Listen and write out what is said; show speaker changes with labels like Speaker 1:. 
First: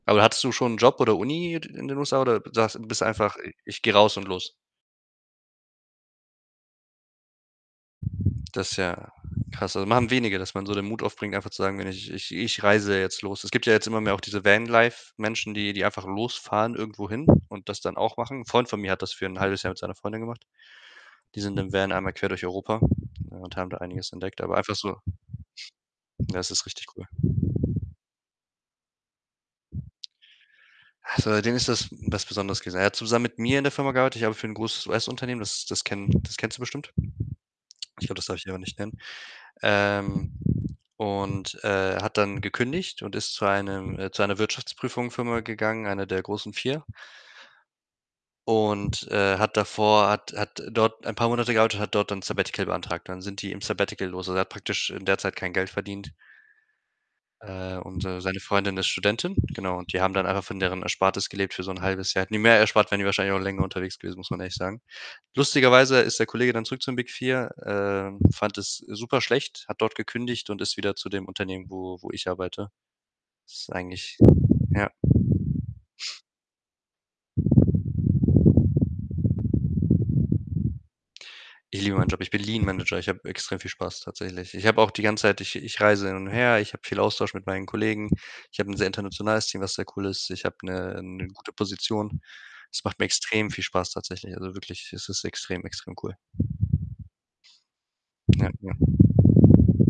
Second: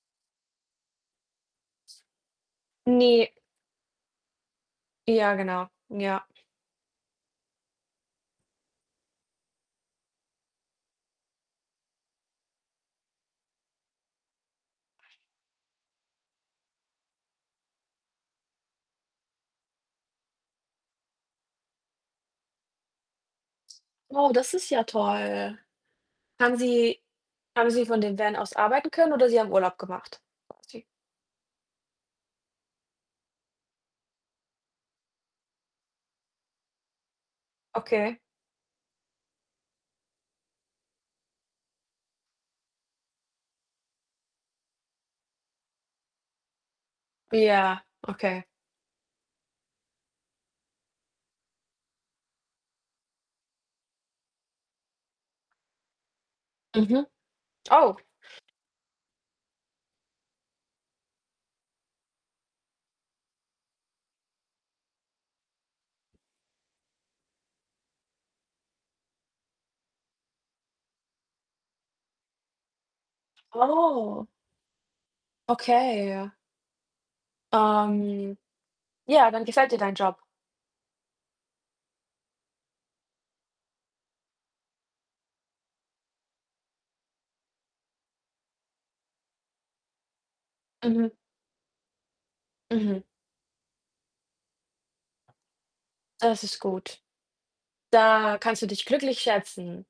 Speaker 1: Aber hattest du schon 'n Job oder Uni, d in den USA oder sagst bist
Speaker 2: Ne.
Speaker 1: einfach ich gehe raus und los?
Speaker 2: Ja, genau. Ja.
Speaker 1: Das ist ja krass. Also, machen wenige, dass man so den Mut aufbringt, einfach zu sagen: „Wenn ich ich ich reise jetzt los.“ Es gibt ja jetzt immer mehr auch diese Vanlife-Menschen, die die einfach losfahren irgendwohin und das dann auch machen. Freund von mir hat das für 'n 0,5 Jahr mit seiner Freundin gemacht. Die sind im Van einmal quer durch Europa und haben da einiges
Speaker 2: Oh,
Speaker 1: entdeckt,
Speaker 2: das
Speaker 1: aber
Speaker 2: ist
Speaker 1: einfach
Speaker 2: ja
Speaker 1: so.
Speaker 2: toll.
Speaker 1: Das
Speaker 2: Haben
Speaker 1: ist richtig
Speaker 2: sie
Speaker 1: cool.
Speaker 2: haben sie von dem Van aus arbeiten können oder sie haben Urlaub gemacht? [unintelligible]
Speaker 1: Ha, für den ist das was besonderes. [unintelligible] Er hat zusammen mit mir in der Firma gearbeitet. Ich arbeite für 'n großes US-Unternehmen, das das kennen das kennst du bestimmt. Ich glaube,
Speaker 2: Okay.
Speaker 1: das sollte ich lieber nicht nennen. Ähm, und, äh, hat dann gekündigt und ist zu einem, äh zu einer Wirtschaftsprüfungfirma gegangen, einer der großen 4.
Speaker 2: Ja, okay.
Speaker 1: Und, äh, hat davor hat hat dort ein paar Monate gearbeitet und hat dort dann Sabbatical beantragt. Dann sind die im Sabbatical los. Also, er hat praktisch in der Zeit kein Geld verdient.
Speaker 2: Mhm.
Speaker 1: Äh,
Speaker 2: Oh.
Speaker 1: und seine seine Freundin ist Studentin, genau. Die haben dann einfach von deren Erspartes gelebt für so 'n 0,5 Jahr. Hätten die mehr erspart, wären die wahrscheinlich auch länger unterwegs gewesen, muss man ehrlich sagen. Lustigerweise ist der Kollege dann zurück zu den „Big 4“, ähm, fand es superschlecht, hat dort gekündigt und ist wieder zu dem Unternehmen, wo wo ich arbeite. Ist eigentlich,
Speaker 2: Oh.
Speaker 1: ja
Speaker 2: Okay, ja. Ähm, ja, dann gefällt dir dein Job.
Speaker 1: Ich liebe meinen Job. Ich bin Lean Manager. Ich habe extrem viel Spaß tatsächlich. Ich habe auch die ganze Zeit ich ich reise hin und her, ich habe viel Austausch mit meinen Kollegen. Ich habe 'n sehr internationales Team, was sehr cool ist. Ich habe 'ne,
Speaker 2: Mhm.
Speaker 1: ähm, 'ne gute Position. Es macht
Speaker 2: Mhm.
Speaker 1: mir extrem viel Spaß tatsächlich. Also, wirklich, es ist extrem, extrem cool.
Speaker 2: Das ist gut. Da
Speaker 1: Ja.
Speaker 2: kannst du dich
Speaker 1: Ja.
Speaker 2: glücklich schätzen.